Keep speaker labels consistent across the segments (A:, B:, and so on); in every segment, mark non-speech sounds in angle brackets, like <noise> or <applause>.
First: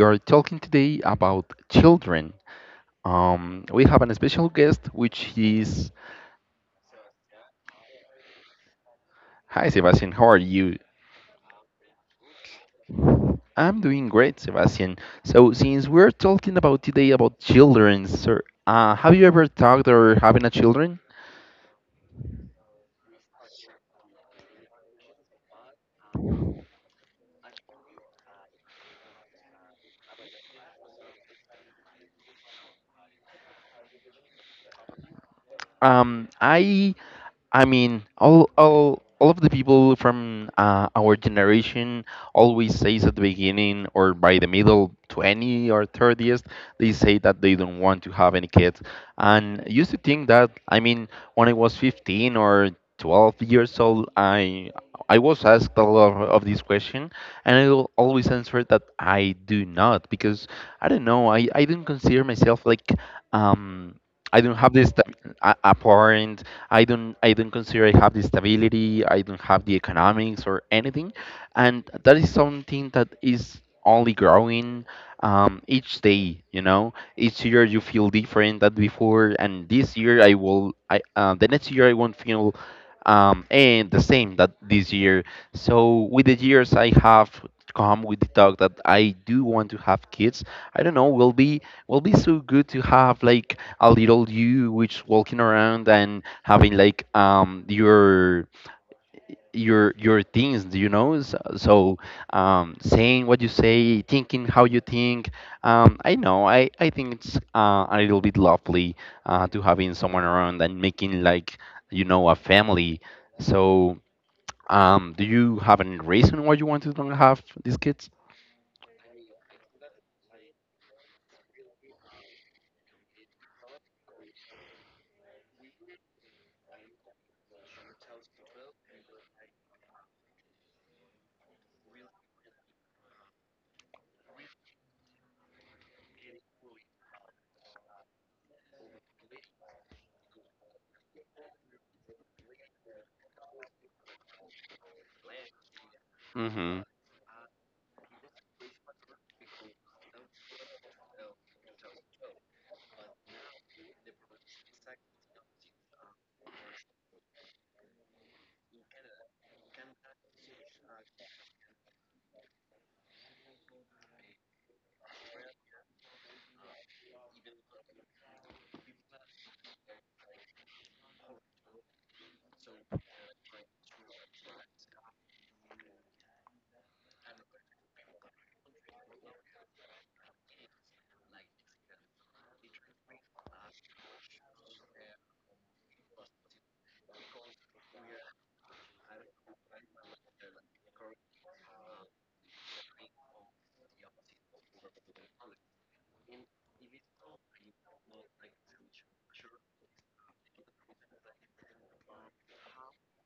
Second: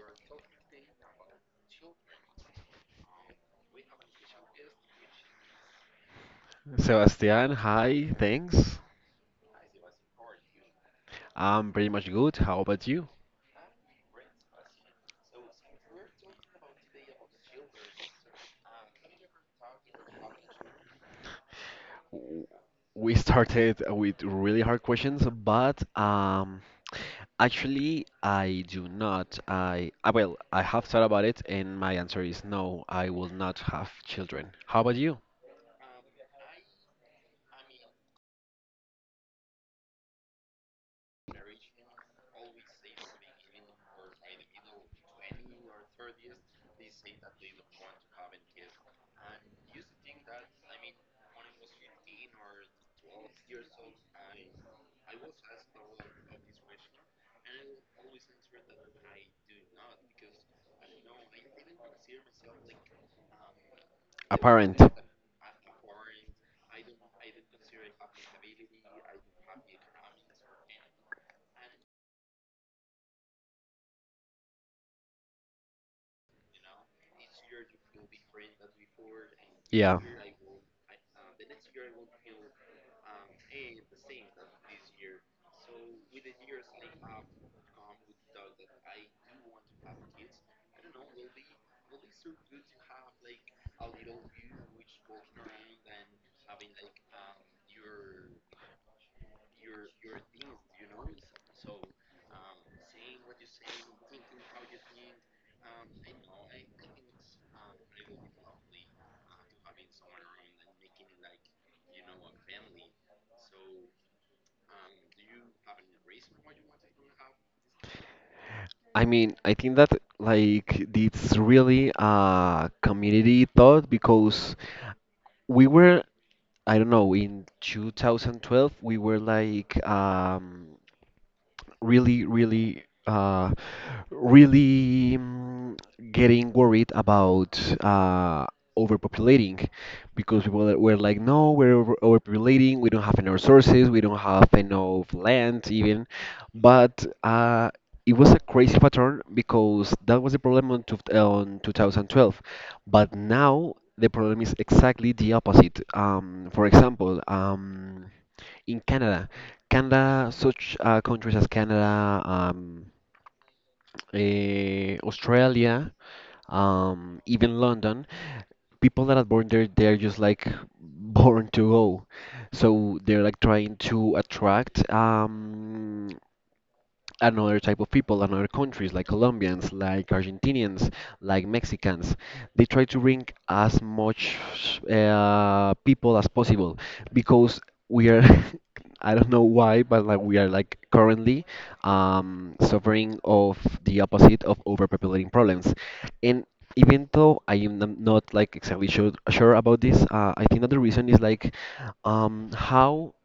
A: are talking today about children. We have a special guest, which is.
B: Sebastian, hi, thanks.
A: Hi, Sebastian. How are you?
B: I'm pretty much good. How about you?
A: I'm doing great, Sebastian. So, since we're talking about today about children, sir, have you ever talked or having a children?
B: We started with really hard questions, but actually, I do not. I well, I have thought about it, and my answer is no. I will not have children. How about you?
A: Um, I I mean, all of the people from our generation always says at the beginning or by the middle 20 or thirties, they say that they don't want to have any kids. And I used to think that, I mean, when I was 15 or 12 years old, I was asked a lot of this question, and I will always answer that I do not because I don't know, I don't consider myself like um.
B: A
A: I don't have
B: parent?
A: apparent. I don't consider I have the stability, I don't have the economics or anything, and that is something that is only growing each day. You know, each year you feel different than before, and this
B: Yeah.
A: year I will I the next year I won't feel and the same that this year. So with the years I have come with the talk that I do want to have kids. I don't know, will be so good to have like a little you which walking around and having like your things, do you know, so saying what you say, thinking how you think. I know, I think it's a little bit lovely to having someone around and making like a family, so do you have any reason why you want to don't have these kids?
B: I mean, I think that, like, it's really a community thought because we were, I don't know, in 2012, we were like really, really, really, getting worried about uh, overpopulating, because people that were like, no, we're overpopulating, we don't have enough resources, we don't have enough land even.
A: Mm-hmm.
B: But it was a crazy pattern because that was the problem on, two, on 2012. But now the problem is exactly the opposite. For example, in Canada. Canada, such countries as Canada, Australia, even London, people that are born there, they're just like <laughs> born to go. So they're like trying to attract another type of people, another countries like Colombians, like Argentinians, like Mexicans. They try to bring as much people as possible because we are, <laughs> I don't know why, but like we are like currently suffering of the opposite of overpopulating problems. And even though I am not like exactly sure about this, I think that the reason is like how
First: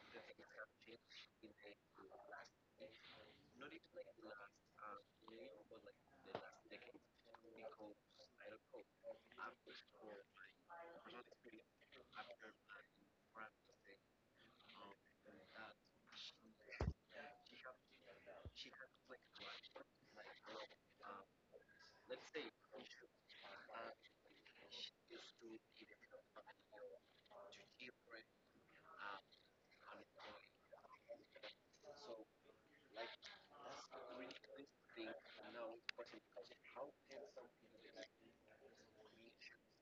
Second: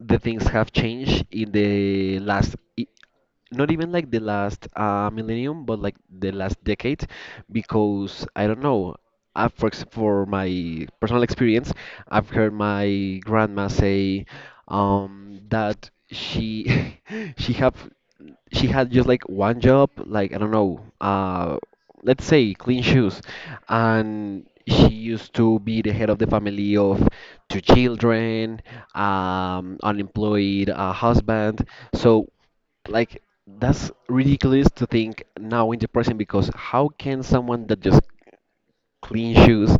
B: the things have changed in the last, not even like the last millennium, but like the last decade, because I don't know. I, for my personal experience, I've heard my grandma say that she <laughs> she have she had just like one job, like I don't know, let's say clean shoes, and she used to be the head of the family of two children, unemployed husband. So, like, that's ridiculous to think now in the present because how can someone that just clean shoes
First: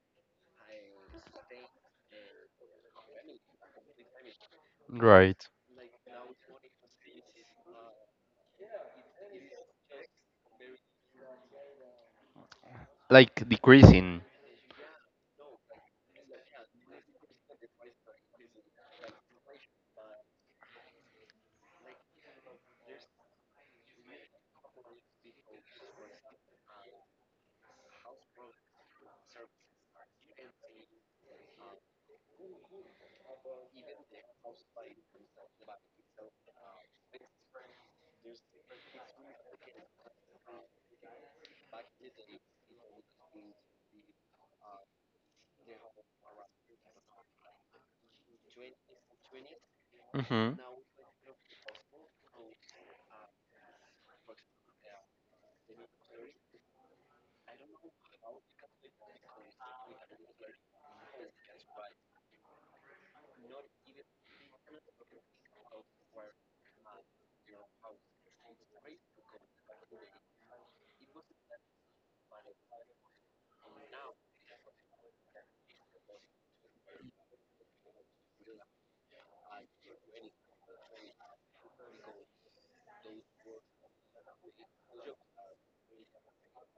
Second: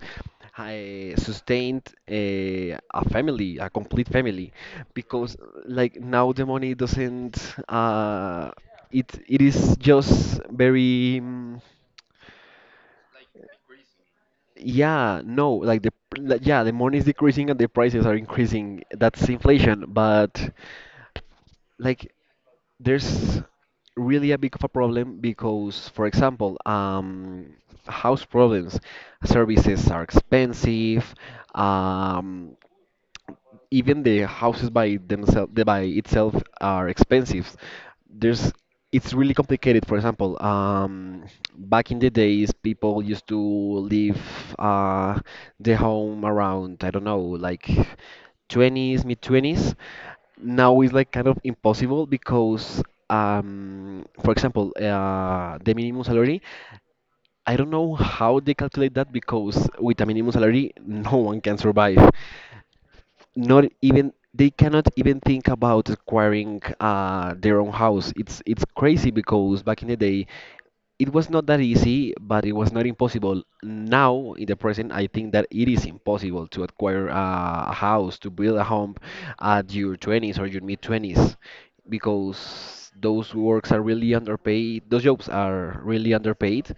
B: I sustained a family, a complete family, because
A: Right.
B: like now the money doesn't uh it is just very
A: Like decreasing.
B: yeah, no, like like, yeah, the money is decreasing and the prices are increasing, that's inflation. But, like, there's really a big of a problem because, for example, house problems, services are expensive. Um, even the houses by themselves, by itself, are expensive. There's it's really complicated. For example, back in the days, people used to leave uh, the home around, I don't know, like 20s, mid 20s.
A: Mm-hmm.
B: Now it's like kind of impossible because for example the minimum salary, I don't know how they calculate that, because with a minimum salary <laughs> no one can survive, not even they cannot even think about acquiring their own house. It's crazy because back in the day it was not that easy, but it was not impossible. Now, in the present, I think that it is impossible to acquire a house, to build a home at your 20s or your mid 20s, because those works are really underpaid, those jobs are really underpaid,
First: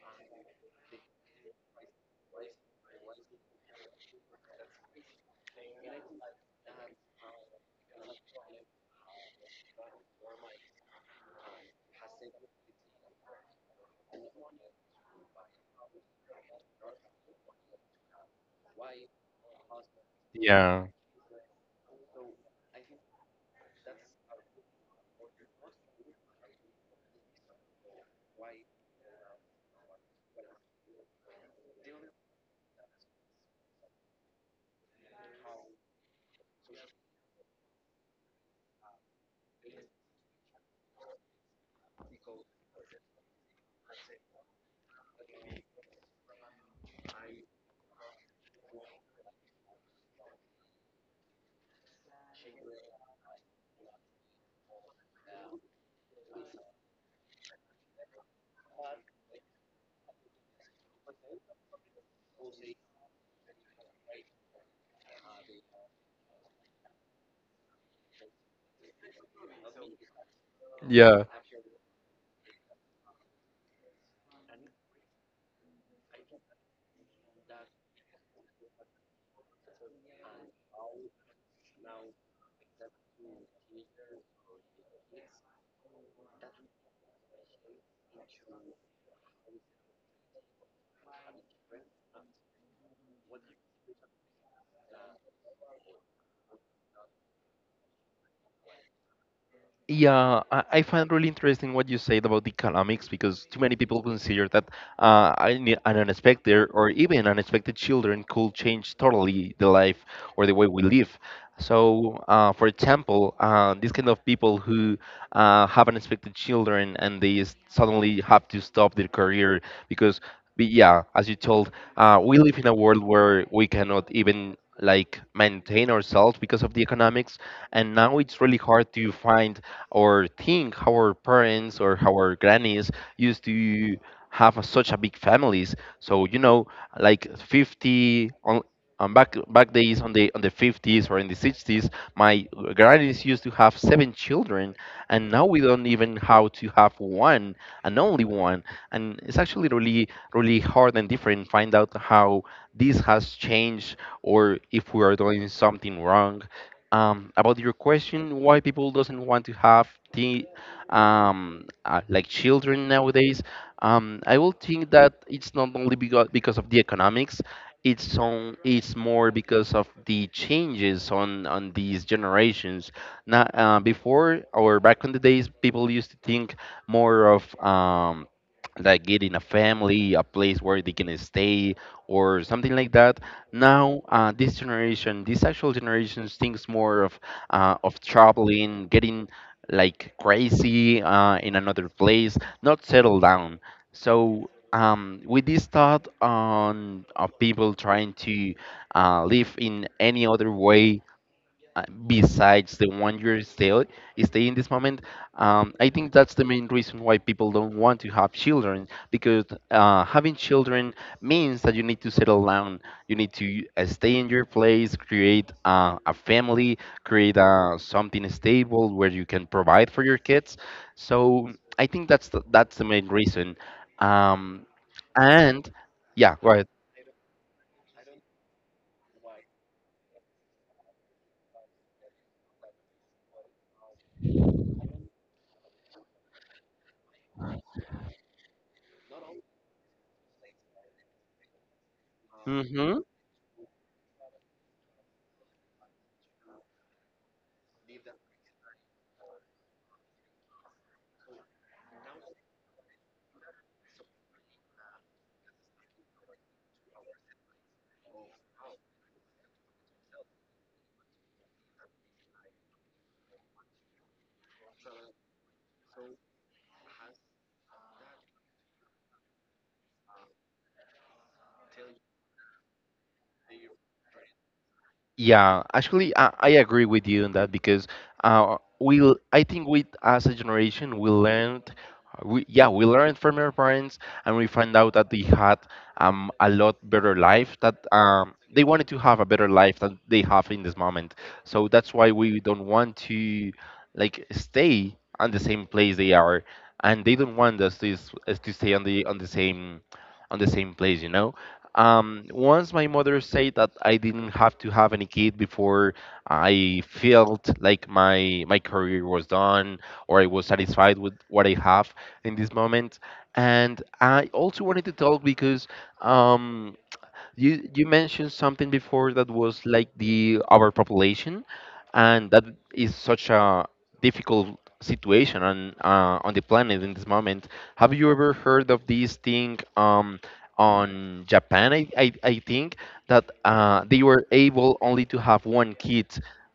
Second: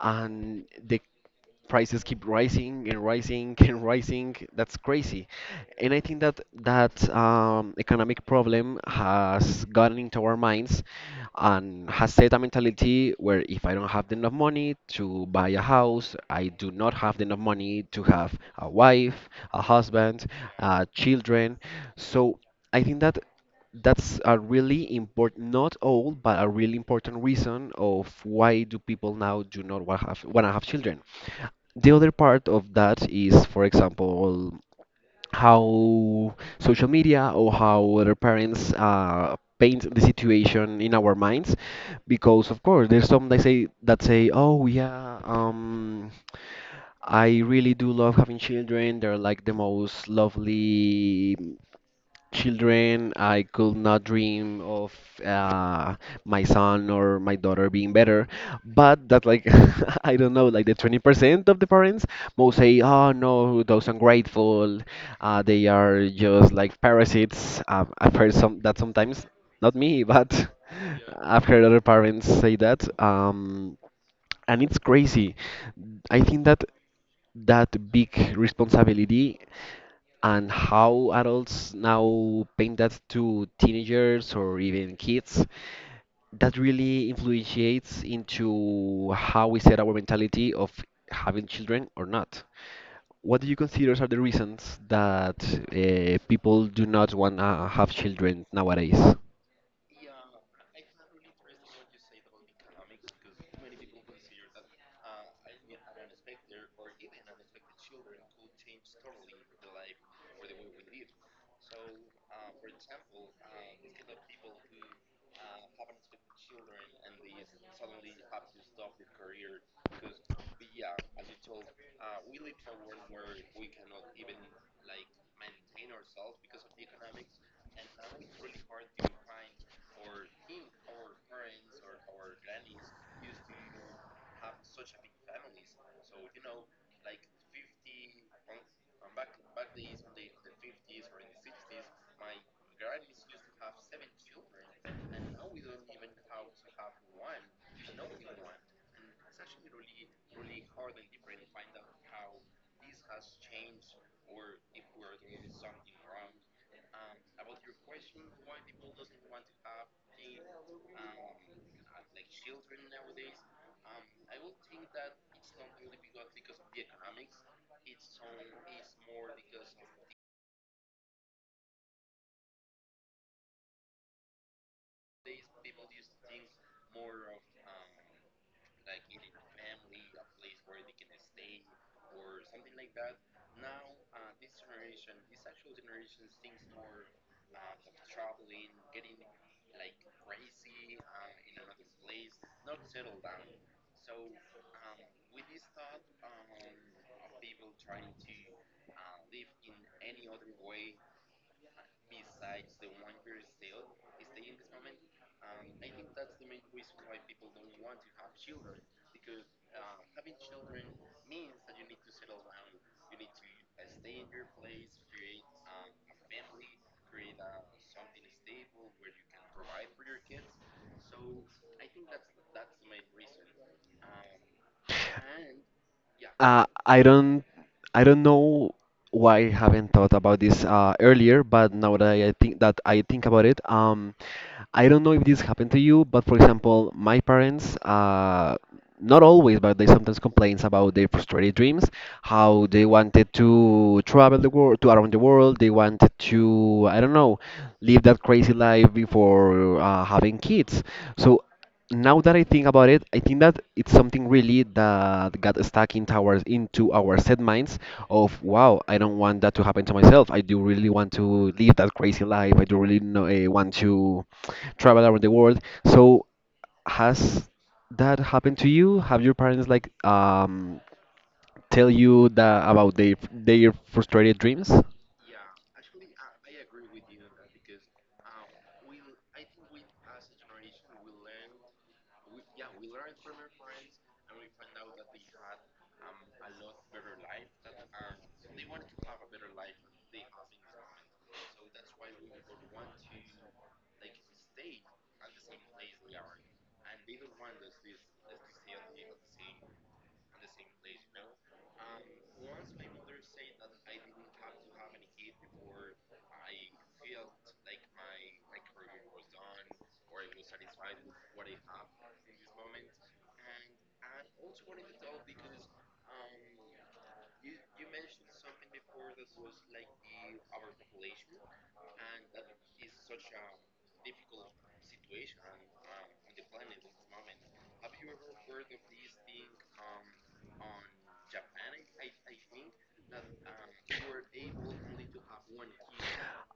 B: and the prices keep rising and rising <laughs> and rising. That's crazy. And I think that that economic problem has gotten into our minds and has set a mentality where if I don't have enough money to buy a house, I do not have enough money to have a wife, a husband,
A: Yeah,
B: children. So I think that that's a really important, not all, but a really important reason of why do people now do not want to want to have children. The other part of that is, for example, how social media or how other parents paint the situation in our minds, because of course there's some that say, "Oh yeah, I really do love having children. They're like the most lovely children, I could not dream of uh, my son or my daughter being better." But that, like, <laughs> I don't know, like the 20% of the parents will say, oh no, those ungrateful, they are just like parasites. I've heard some that sometimes, not me, but <laughs>
A: yeah.
B: I've heard other parents say that. And it's crazy. I think that that big responsibility and how adults now paint that to teenagers or even kids, that really influences into how we set our mentality of having children or not. What do you consider are the reasons that people do not want to have children nowadays?
A: Yeah, I find really interesting what you said about the economics because too many people consider that an unexpected or even unexpected children could change totally the life or the way we live. So, for example, these kind of people who have unexpected children and they suddenly have to stop their career because, yeah, as you told, we live in a world where we cannot even like maintain ourselves because of the economics, and now it's really hard to find or think how our parents or how our grannies used to have such a big families. So, like 50 on back days on the 50s or in the 60s, my grannies used to have seven children, and now we don't even how to have one and only one. And it's actually really really hard and different. Find out how this has changed or if we are doing something wrong. About your question, why people doesn't want to have the like children nowadays, I will think that it's not only because of the economics. It's more because of the changes on these generations. Now, before or back in the days, people used to think more of like getting a family, a place where they can stay, or something like that. Now this actual generations thinks more of traveling, getting like crazy in another place, not settle down. So with this thought on of people trying to live in any other way besides the one you're still stay in this moment. I think that's the main reason why people don't want to have children because having children means that you need to settle down, you need to stay in your place, create a family, create something stable where you can provide for your kids. So I think that's the main reason. um, and yeah, go
B: Uh, I don't I don't know why I haven't thought about this earlier, but now that I think about it, I don't know if this happened to you, but for example, my parents, not always, but they sometimes complains about their frustrated dreams, how they
A: ahead.
B: wanted to travel the world, to around the world, they wanted to, I don't know, live that crazy life before having kids. So now that I think about it, I think that it's something really that got stuck into our set minds of, wow, I don't want that to happen to myself. I do really want to live that crazy life. I do really know, want to travel around the world. So, has that happened to you? Have your parents like tell you that about their frustrated dreams?
A: Yeah, actually, I agree with you on that because we I think we as a generation we learned, we, yeah, we learned from our parents, and we find out that they had a lot better life, that they wanted to have a better life than they have in this moment. So that's why we don't want to like stay on the same place they are, and they don't want us to us to stay on the same place, you know. Once my mother said that I didn't have to have any kid before I felt like my career was done or I was satisfied with what I have in this moment. And I also wanted to talk because um, you mentioned something before that was like the overpopulation, and that is such a difficult situation on the planet in this moment. Have you ever heard of this thing on Japan? I think that they were able only to have one kid.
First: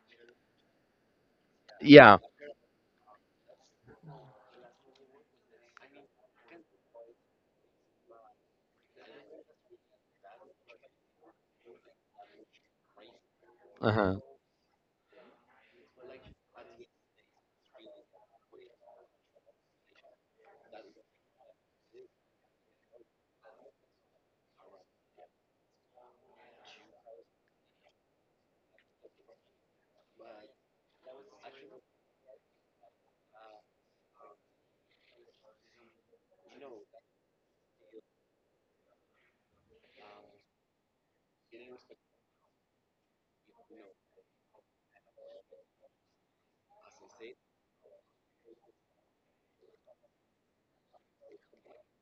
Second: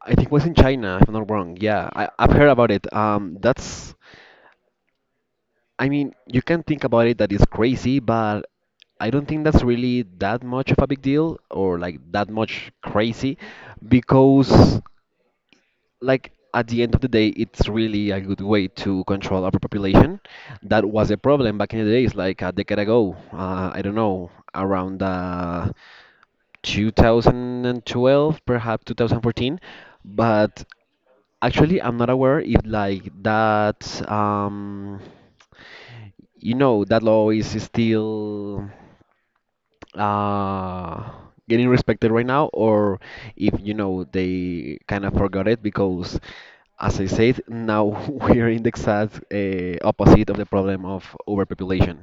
B: I think it was in China, if I'm not wrong. Yeah, I,
A: Yeah.
B: I've heard about it. That's, I mean, you can think about it that it's crazy, but I don't think that's really that much of a big deal or like that much crazy,
A: Uh-huh.
B: because like at the end of the day it's really a good way to control overpopulation. That was a problem back in the days like a decade ago. I don't know, around 2012, perhaps 2014, but actually I'm not aware if like that um you know that law is still uh getting respected right now, or if you know they kind of forgot it, because as I said now <laughs> we're in the exact opposite of the problem of overpopulation.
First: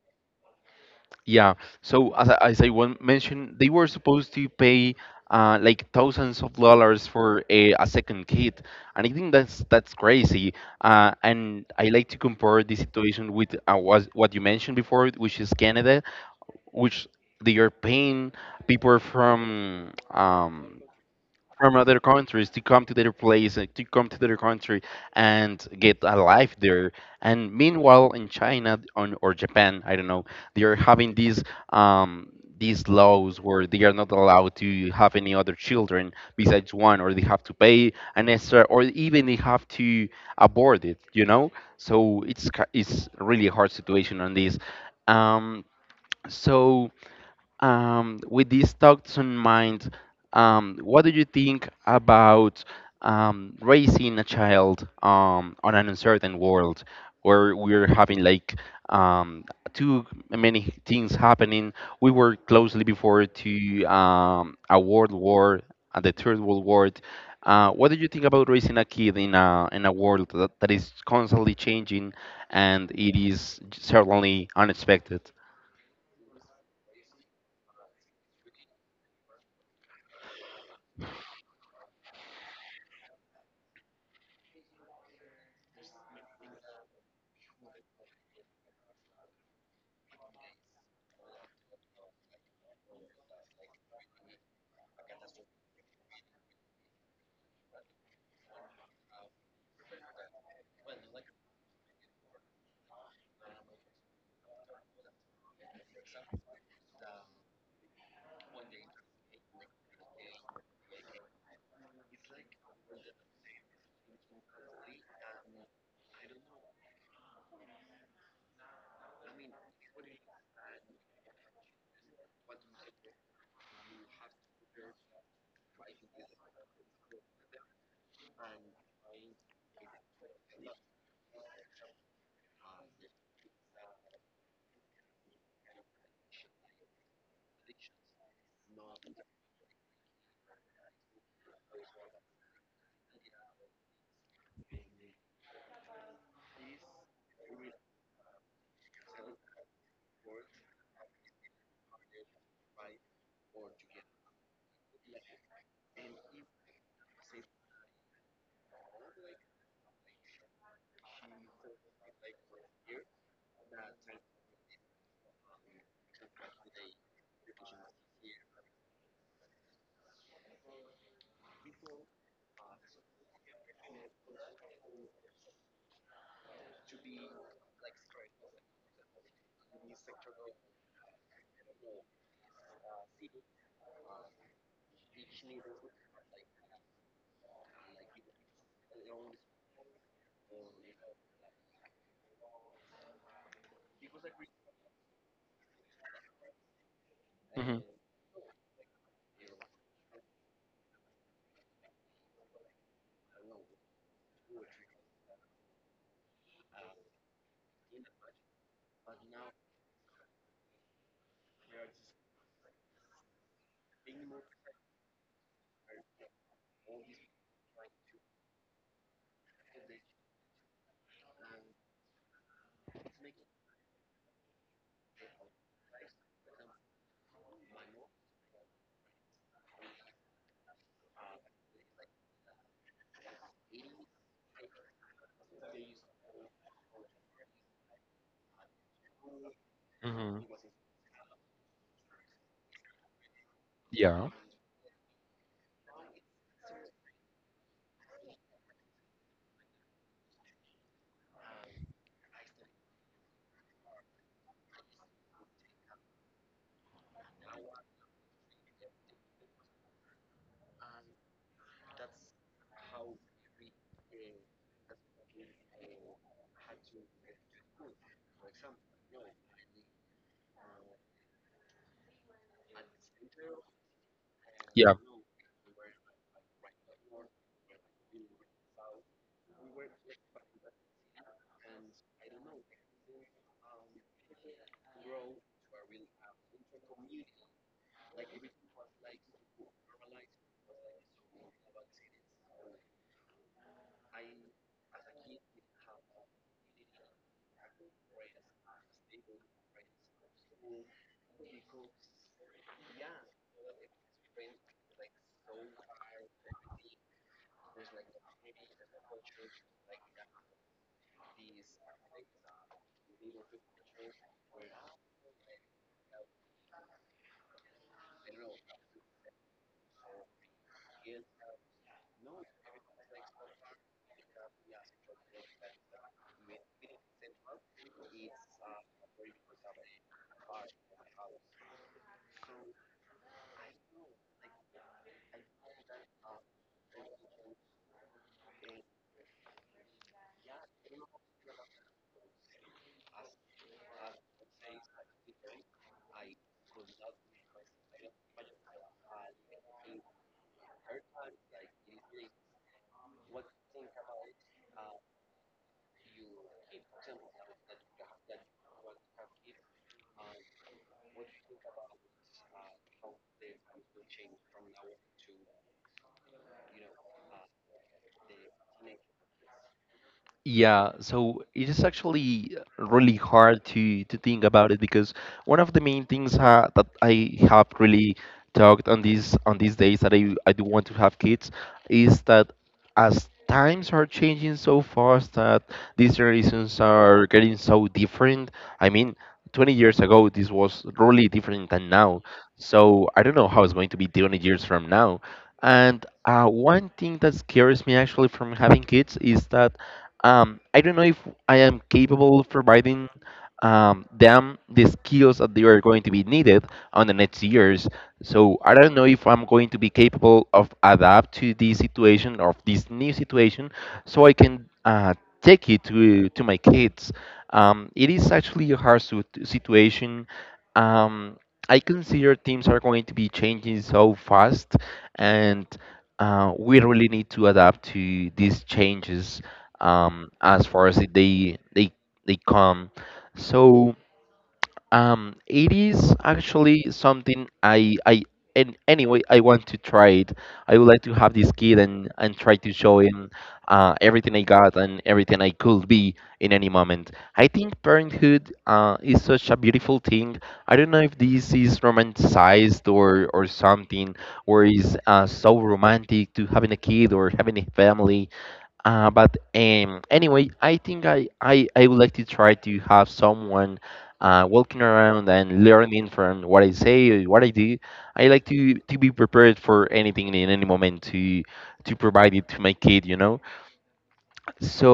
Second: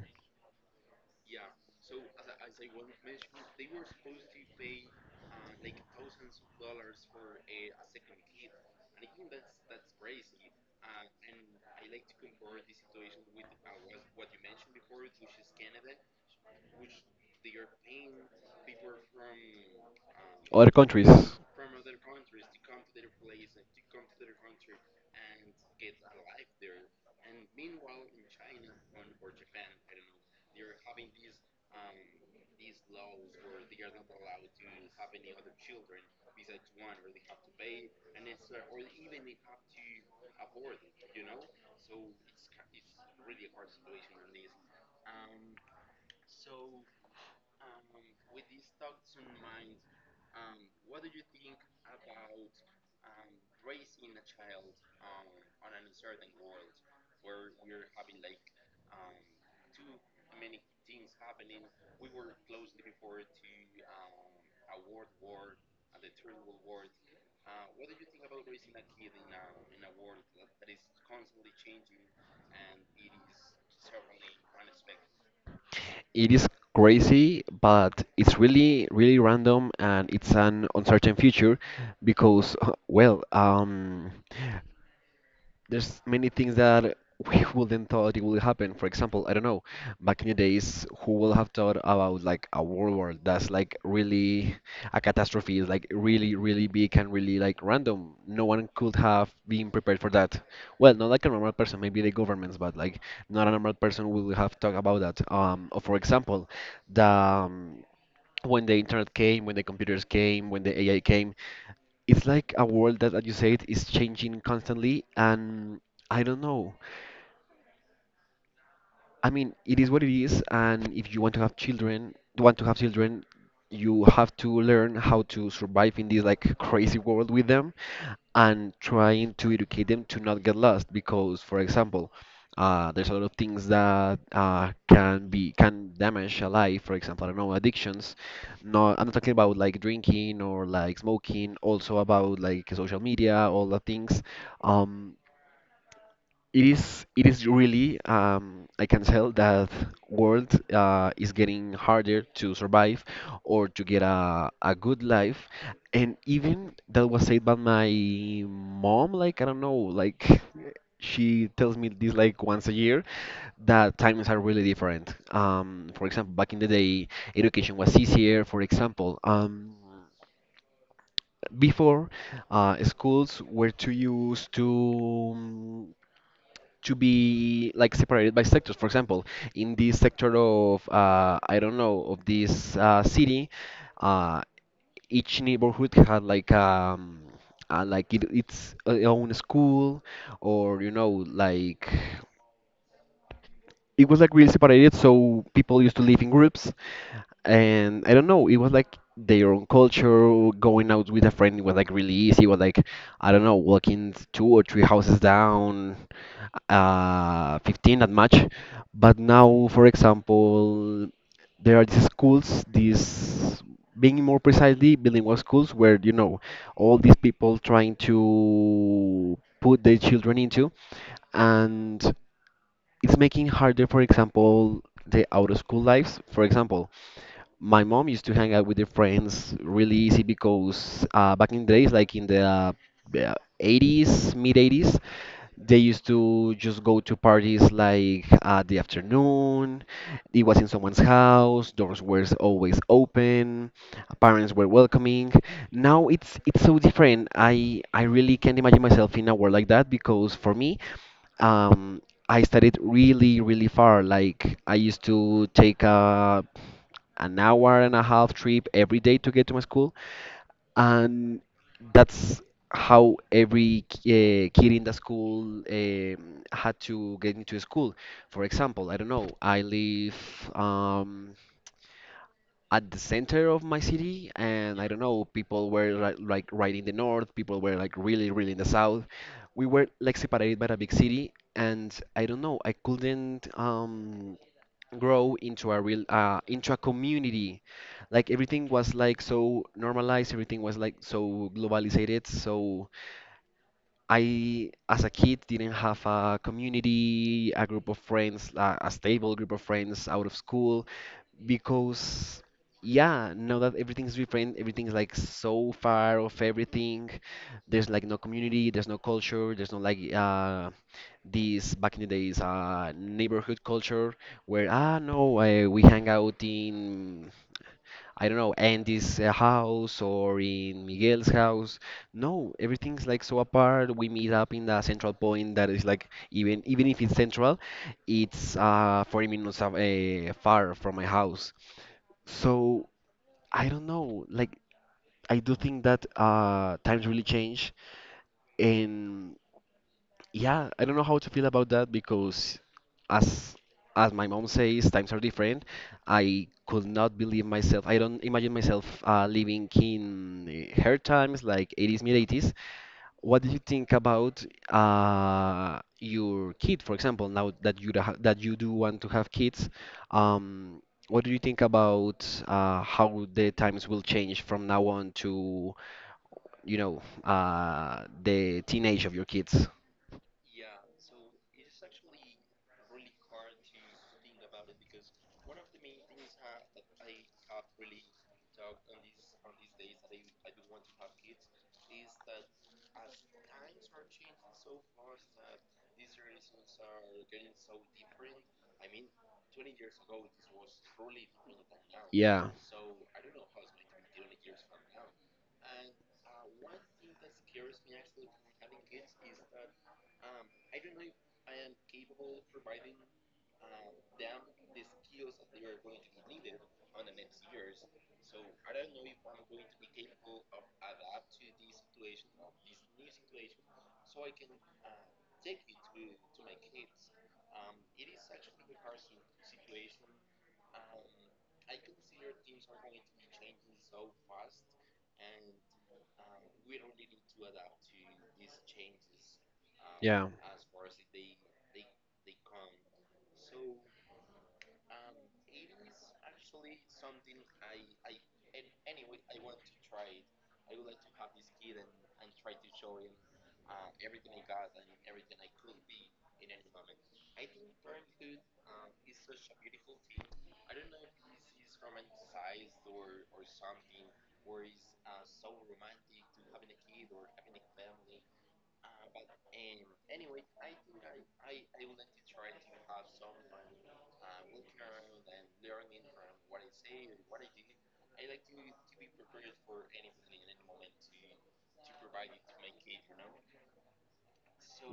A: Yeah. So as I, one mentioned, they were supposed to pay like thousands of dollars for a second kid, and I think that's crazy. And I like to compare this situation with was what you mentioned before, which is Canada, which they are paying people from
B: Other
A: um,
B: countries.
A: from other countries to come to their place, to come to their country and get a life there. And meanwhile, in China or Japan, I don't know, they are having um, these laws where they are not allowed to have any other children besides one, or they have to pay an extra, or even they have to abort it. So it's really a hard situation on this. Um, so. With these thoughts in mind, what do you think about raising a child on an uncertain world where we're having like um, too many things happening? We were closely before to a world war, the third world war. What do you think about raising a kid in a world that is constantly changing and it is certainly unexpected?
B: It is crazy, but it's really, really random, and it's an uncertain future, because <laughs> well, there's many things that we <laughs> wouldn't thought it would happen. For example, I don't know, back in the days, who will have thought about like a world war? That's like really a catastrophe, is like really, really big and really like random. No one could have been prepared for that. Well, not like a normal person, maybe the governments, but like not a normal person will have thought about that. Or for example, the when the internet came, when the computers came, when the AI came, it's like a world that, as you said, is changing constantly, and I don't know. I mean, it is what it is, and if you want to have children, want to have children, you have to learn how to survive in this like crazy world with them, and trying to educate them to not get lost because, for example, there's a lot of things that can be can damage a life. For example, I don't know, addictions. No, I'm not talking about like drinking or like smoking, also about like social media, all the things. um it is really I can tell that world is getting harder to survive or to get a good life. And even that was said by my mom, like I don't know, like she tells me this like once a year, that times are really different. For example, back in the day, education was easier. For example, before schools were too used to be like separated by sectors. For example, in this sector of I don't know, of this city, uh, each neighborhood had like its own school, or you know, like, it was like really separated. So people used to live in groups,
A: Hmm.
B: and I don't know. It was like their own culture. Going out with a friend was like really easy. Was like I don't know, walking two or three houses down, 15 that much. But now, for example, there are these schools, these being more precisely bilingual schools, where you know all these people trying to put their children into, and it's making harder, for example, the out of school lives. For example, my mom used to hang out with her friends really easy because back in the days, like in the uh, 80s, mid 80s, they used to just go to parties like at the afternoon.
A: Hmm.
B: It was in someone's house. Doors were always open.
A: Yeah.
B: Parents were welcoming. Now it's so different. I really can't imagine myself in a world like that because for me, um, I studied really, really far. Like I used to take a an hour and a half trip every day to get to my school, and that's how every kid in the school had to get into school. For example, I don't know, I live, um, at the center of my city, and I
A: Yeah.
B: don't know, people were like, right in the north, people were like really, really in the south. We were like separated by a big city, and I don't know, I couldn't. Grow into a real into a community. Like everything was like so normalized, everything was like so globalized, so I as a kid didn't have a community, a group of friends, a stable group of friends out of school. Because yeah, now that everything's different, everything's like so far of everything, there's like no community, there's no culture, there's no like these back in the days neighborhood culture where ah no we hang out in, I don't know, Andy's house or in Miguel's house. No, everything's like so apart. We meet up in the central point that is like, even if it's central, it's 40 minutes of, far from my house. So I don't know. Like I do think that times really change, and yeah, I don't know how to feel about that because as as my mom says, times are different. I could not believe myself. I don't imagine myself living in her times, like 80s, mid 80s. What do you think about your kid, for example, now that you that you do want to have kids? Um, what do you think about how the times will change from now on to, the teenage of your kids?
A: Yeah, so it is actually really hard to think about it because one of the main things ha that I have really talked on these days that I do want to have kids is that as times are changing so fast that these generations are getting so different. I mean, 20 years ago this was really different than now. So I don't know how it's going to be 20 years from now. And one thing that scares me actually from having kids is that I don't know if I am capable of providing them the skills that they are going to be needed on the next years. So I don't know if I'm going to be capable of adapt to this situation of this new situation, so I can take it to my kids. It is actually a hard situation. Um, I consider teams are going to be changing so fast, and we really need to adapt to these changes
B: Yeah.
A: as far as they come. So. It is actually something, I and anyway I want to try it. I would like to have this kid and try to show him everything I got and everything I could be in any moment. I think parenthood is such a beautiful thing. I don't know if this is romanticized or something, or is so romantic to having a kid or having a family, but anyway, I think I would like to try to have someone walking around and learning from what I say, what I do. I like to be prepared for anything in any moment to provide it to my kid.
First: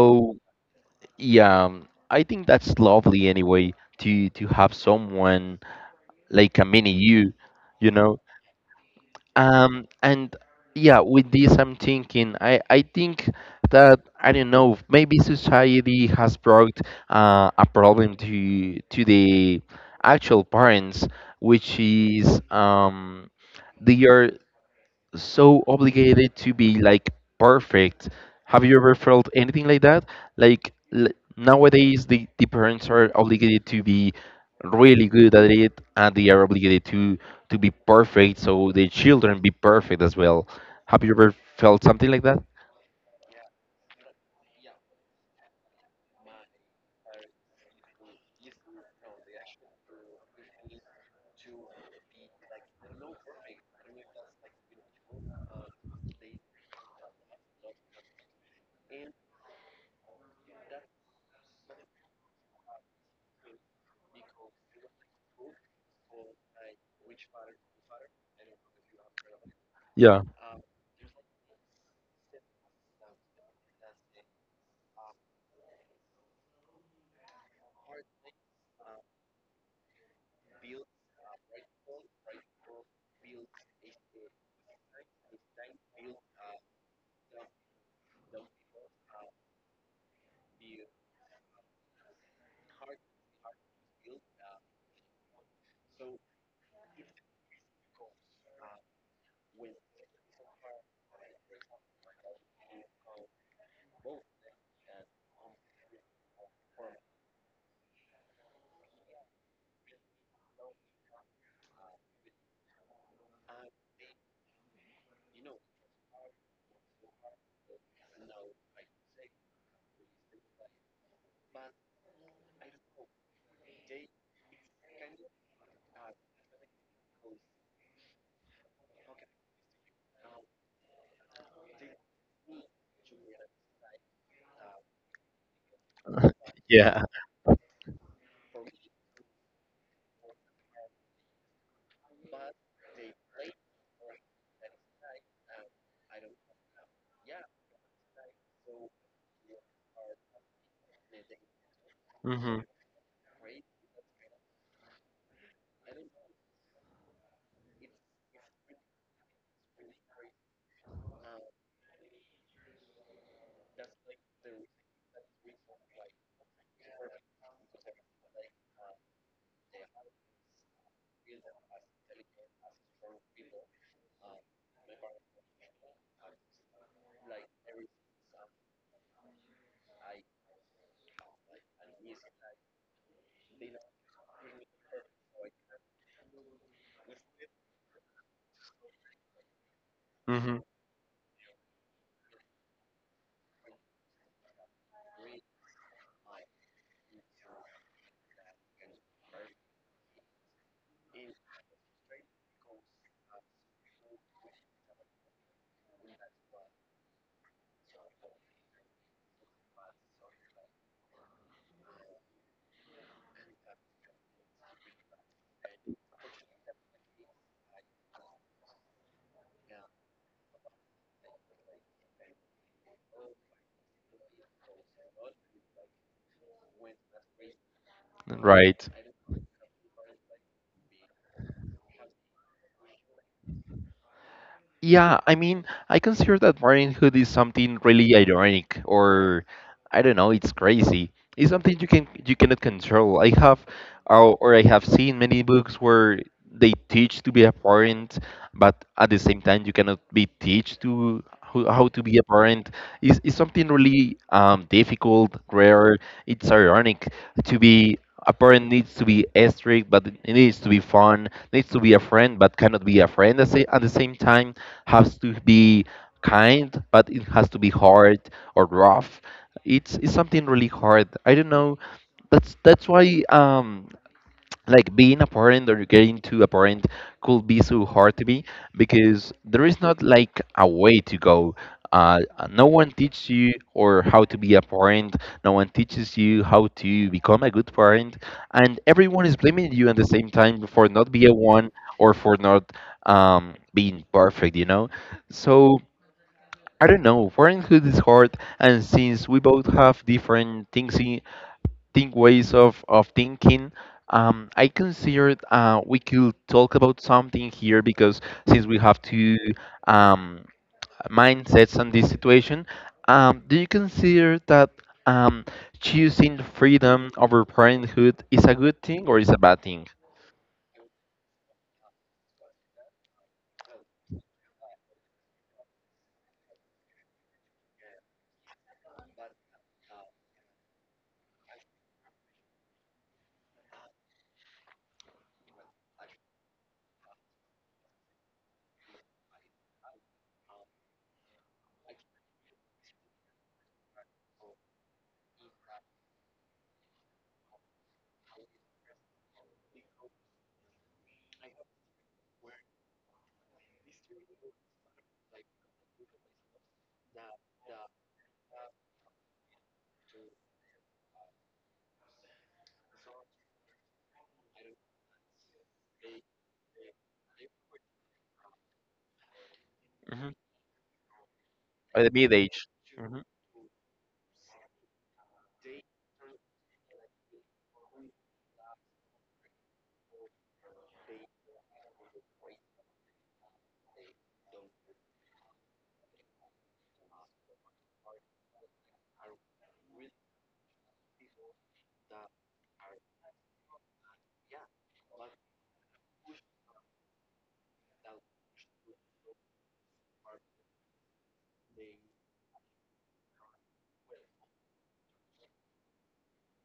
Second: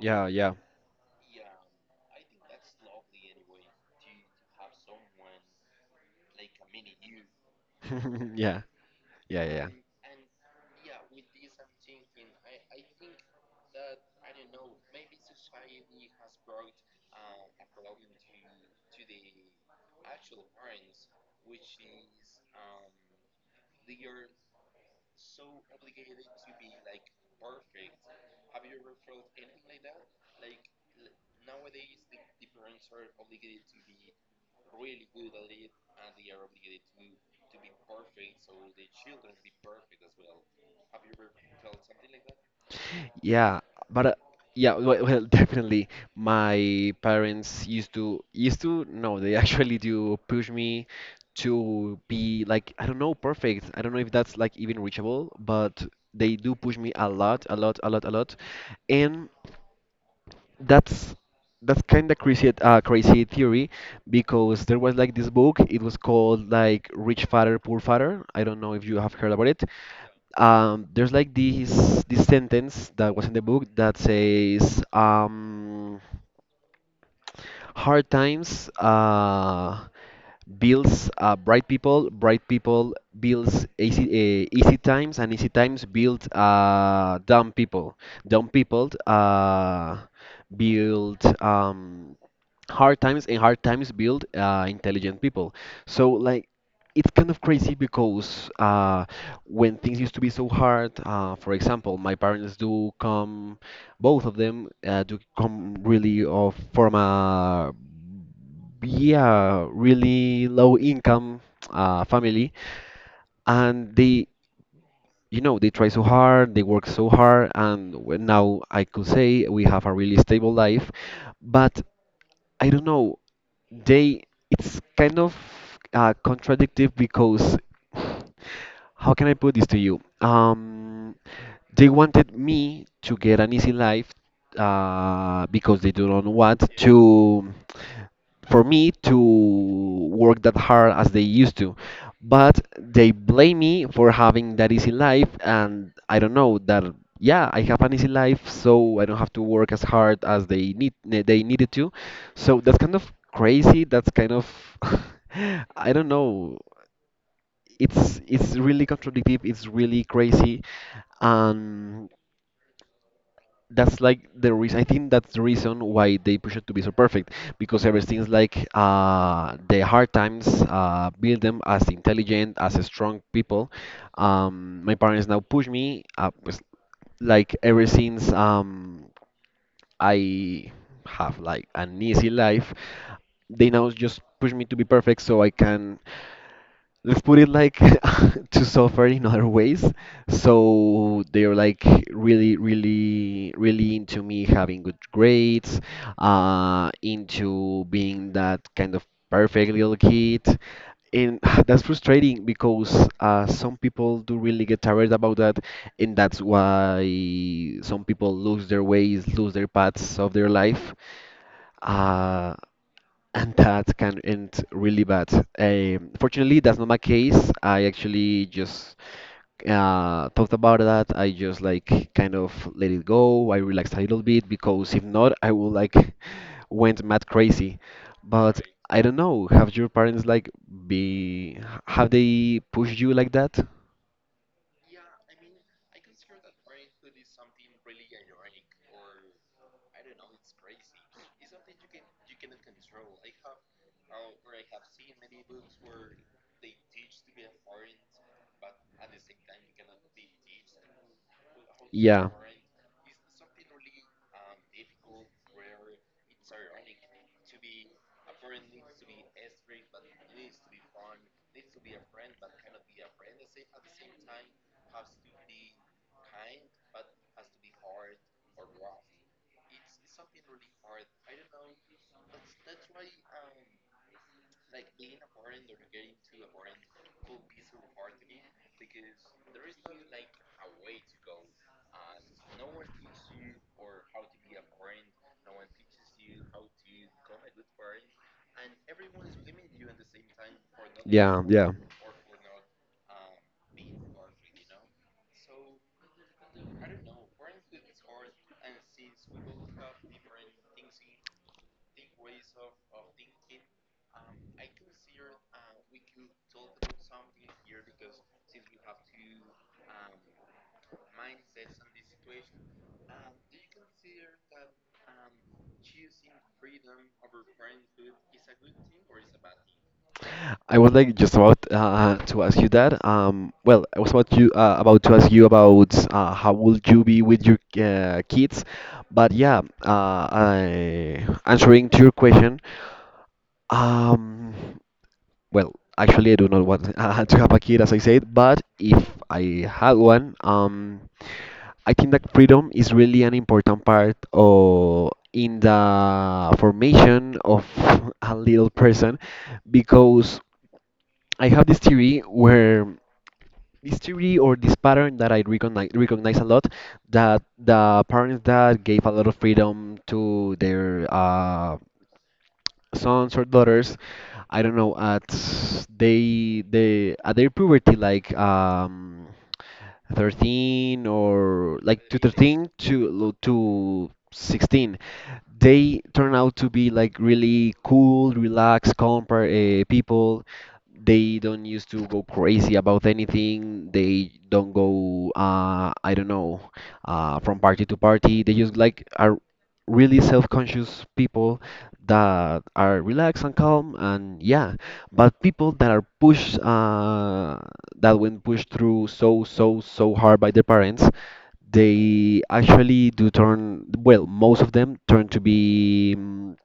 B: Yeah. Yeah, yeah.
A: yeah, I think that's lovely anyway to have someone like a mini you, you know.
B: <laughs> Yeah, yeah, yeah.
A: And yeah, with this, I'm thinking, I think that, I don't know, maybe society has brought a problem to the actual parents, which is they are so obligated to be like perfect. Have you ever felt anything like that? Like nowadays, the parents are obligated to be really good at it, and they are obligated to be perfect, so the children be perfect as well. Have you ever felt something like that?
B: Yeah, but yeah, well, well, <laughs> definitely. My parents used to no, they <laughs> actually do push me to be like, I don't know, perfect. I don't know if that's like even reachable, but they do push me a lot, a lot, a lot, a lot. And that's that's kind of crazy crazy theory, because there was like this book, it was called like Rich Father Poor Father. I don't know if you have heard about it.
A: Yeah.
B: There's like this sentence that was in the book that says, hard times builds bright people. Bright people builds easy, easy times, and easy times build dumb people. Dumb people build, hard times, and hard times build intelligent people. So like it's kind of crazy, because when things used to be so hard, for example, my parents do come, both of them, do come really of from a, yeah, really low income family. And they, you know, they try so hard, they work so hard, and when now I could say we have a really stable life, but I don't know, they, it's kind of contradictive, because how can I put this to you? They wanted me to get an easy life because they do not want
A: Yeah.
B: to, for me to work that hard as they used to. But they blame me for having that easy life, and I don't know that. Yeah, I have an easy life, so I don't have to work as hard as they need they needed to.
A: Mm-hmm.
B: So that's kind of crazy. That's kind of <laughs> I don't know. It's really contradictive. It's really crazy. And that's like the reason, I think that's the reason why they push it to be so perfect, because everything's like, the hard times build them as intelligent, as strong people. My parents now push me, pues, like ever since, I have like an easy life, they now just push me to be perfect so I can, let's put it like <laughs> to suffer in other ways.
A: Mm-hmm.
B: So they're like really, really, really into me having good grades, into being that kind of perfect little kid. And <sighs> that's frustrating because some people do really get tired about that, and that's why some people lose their ways, lose their paths of their life. Uh, and that can end really bad. Fortunately, that's not my case. I actually just thought about that. I just like kind of let it go. I relaxed a little bit, because if not, I would like <laughs> went mad crazy. But
A: Right.
B: I don't know. Have your parents like be have they pushed you like that?
A: Yeah, I mean, I consider that parenthood is something really ironic, or I don't know, it's crazy. It's something you cannot control. I have seen many books where they teach to be a parent, but at the same time you cannot be teach to how to be a
B: Yeah,
A: parent. It's something really difficult, rare. It's ironic. To be a parent needs to be strict, but it needs to be fun, needs to be a friend but cannot be a friend at, at the same time, has to be kind, but it has to be hard or rough. It's something really hard. I don't know. That's why like being a parent or getting to a parent could be so hard to be, because there is not like a way to go. Uh, no one teaches you or how to be a parent. No one teaches you how to become a good parent, and everyone is blaming you at the same time for not being
B: yeah,
A: one,
B: yeah.
A: or for not being perfect. So I don't know. Parenthood is hard, and since we both have different things in, think ways of thinking. I considered we could talk about something here, because since we have two um, mindsets on this situation, do you consider that um, choosing freedom over parenthood is a good thing or is a bad thing?
B: I was like just about to ask you that. Well, I was about to ask you about how would you be with your kids, but yeah, I, answering to your question. Um, well, actually, I do not want <laughs> to have a kid, as I said, but if I had one, I think that freedom is really an important part of in the formation of <laughs> a little person, because I have this theory where, this theory or this pattern that I recognize a lot, that the parents that gave a lot of freedom to their sons or daughters, I don't know, at they at their puberty, like
A: Hmm.
B: 13 or
A: At
B: like
A: the
B: to
A: mid age.
B: 13 to 16, they turn out to be like really cool, relaxed, calm people. They don't used to go crazy about anything. They don't go, I don't know, from party to party. They just like are really self-conscious people that are relaxed and calm, and yeah. But people that are pushed, that when pushed through so so so hard by their parents, they actually do turn, well, most of them turn to be.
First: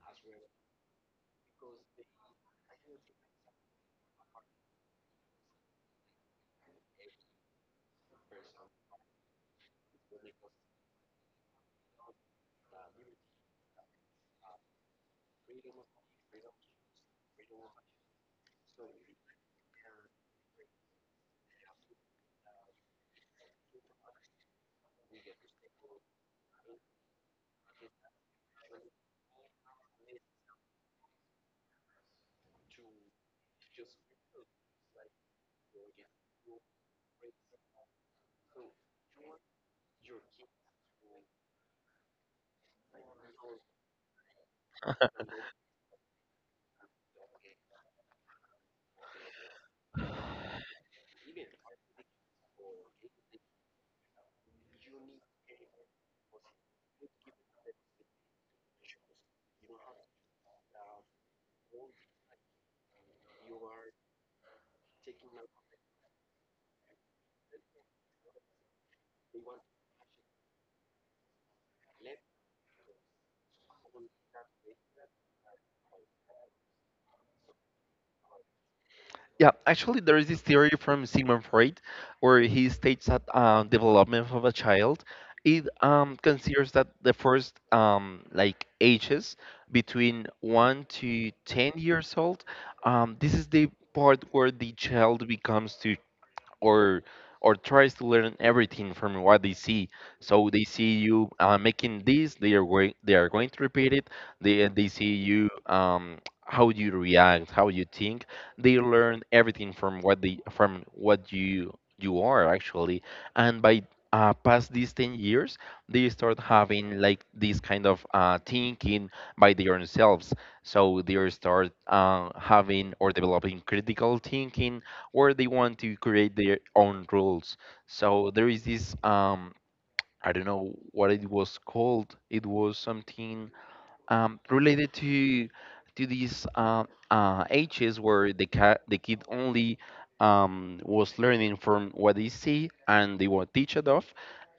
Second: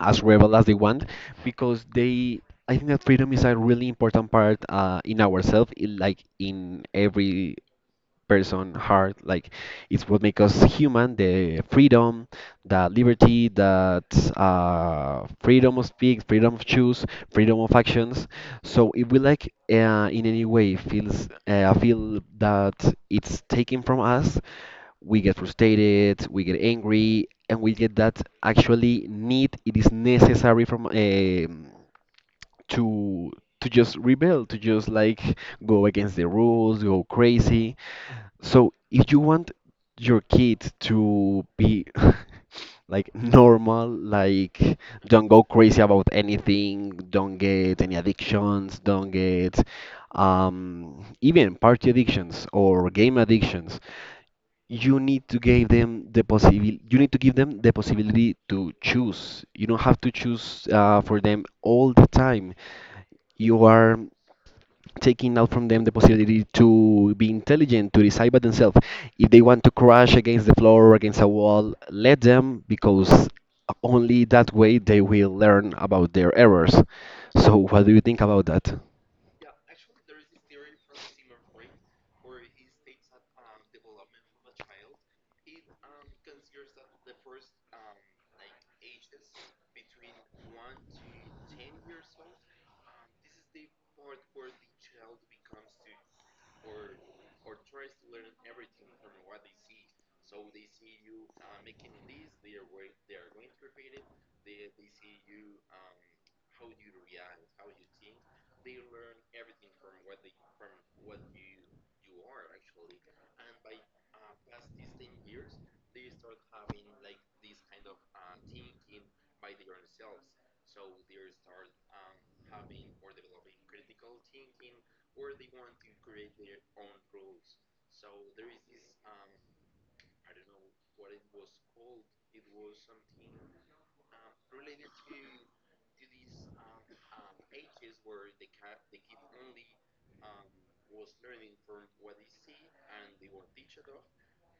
B: As rebel as they want, because they, I think that freedom is a really important part in ourselves, in, like in every person heart. Like it's what makes us human, the freedom, the liberty, that freedom of speak, freedom of choose, freedom of actions. So if we like in any way feel that it's taken from us, we get frustrated, we get angry, and we get that actually need. It is necessary from, to to just rebel, to just like go against the rules, go crazy. So if you want your kid to be <laughs> like normal, like don't go crazy about anything, don't get any addictions, don't get, even party addictions or game addictions, you need to give them the possibility to choose. You don't have to choose for them all the time. You are taking out from them the possibility to be intelligent, to decide by themselves. If they want to crash against the floor or against a wall, let them, because only that way they will learn about their errors. So what do you think about that?
A: Yeah, actually, there is this theory from Sigmund Freud where he states that development of a child, it considers that the first like ages between 1 to 10 years old. Um, this is the part where the child becomes to, or or tries to learn everything from what they see. So they see you making this, they are going, they are going to repeat it. They see you, how you react, how you think. They learn everything from what you are actually, and by past these 10 years, they start having like this kind of thinking by their own selves, so they start having or developing critical thinking, or they want to create their own rules. So there is this I don't know what it was called. It was something related to these ages where the kid only was learning from what they see, and they were teached of,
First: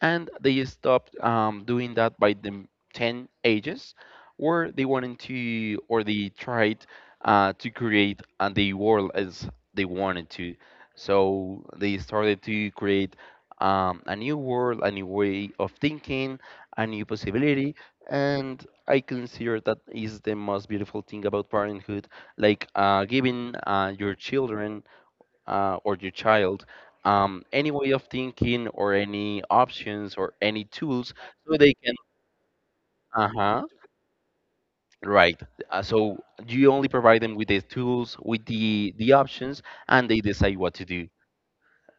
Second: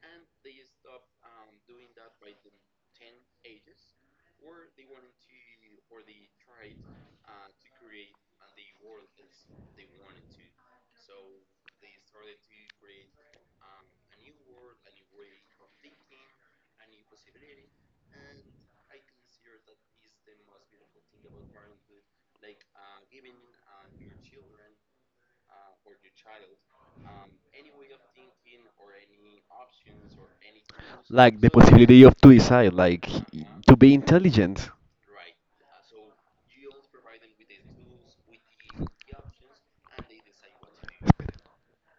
A: and they stopped doing that by the ten ages, where they wanted to or they tried to create the world as they wanted to. So they started to create a new world, a new way of thinking, a new possibility, and I consider that is the most beautiful thing about parenthood, like giving your children or your child any way of thinking or any options or any tools
B: Like the
A: so they can.
B: possibility of to decide, like
A: Uh huh.
B: to be intelligent.
A: Right. So you only provide them with the tools, with the options, and they decide what to do.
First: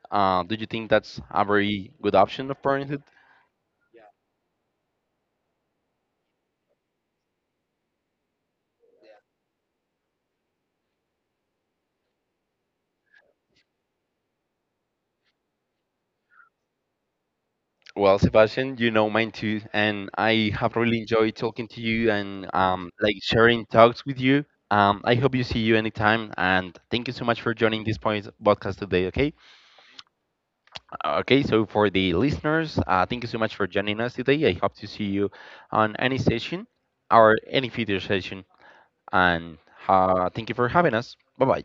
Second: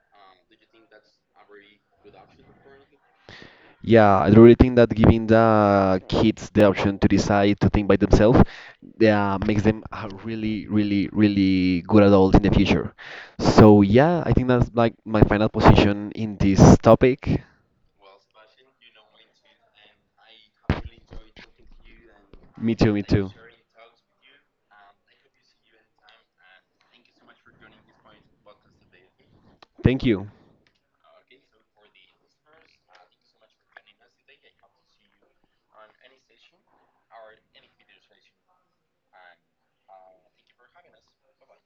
A: Do you think that's a very good option of parenthood?
B: Yeah, I really think that giving the kids the option to decide, to think by themselves, yeah, makes them a really really really good adult in the future. So yeah, I think that's like my final position in this topic.
A: Well, Sebastian, you know mine too, and I have really enjoyed talking to you and
B: Me too, me
A: like
B: too.
A: sharing talks with you. I hope you see you anytime, and thank you so much for joining this point podcast today. Okay.
B: Thank you.
A: Okay. So for the listeners, thank you so much for joining us today. I hope to see you on any session or any future session, and thank you for having us. Bye bye.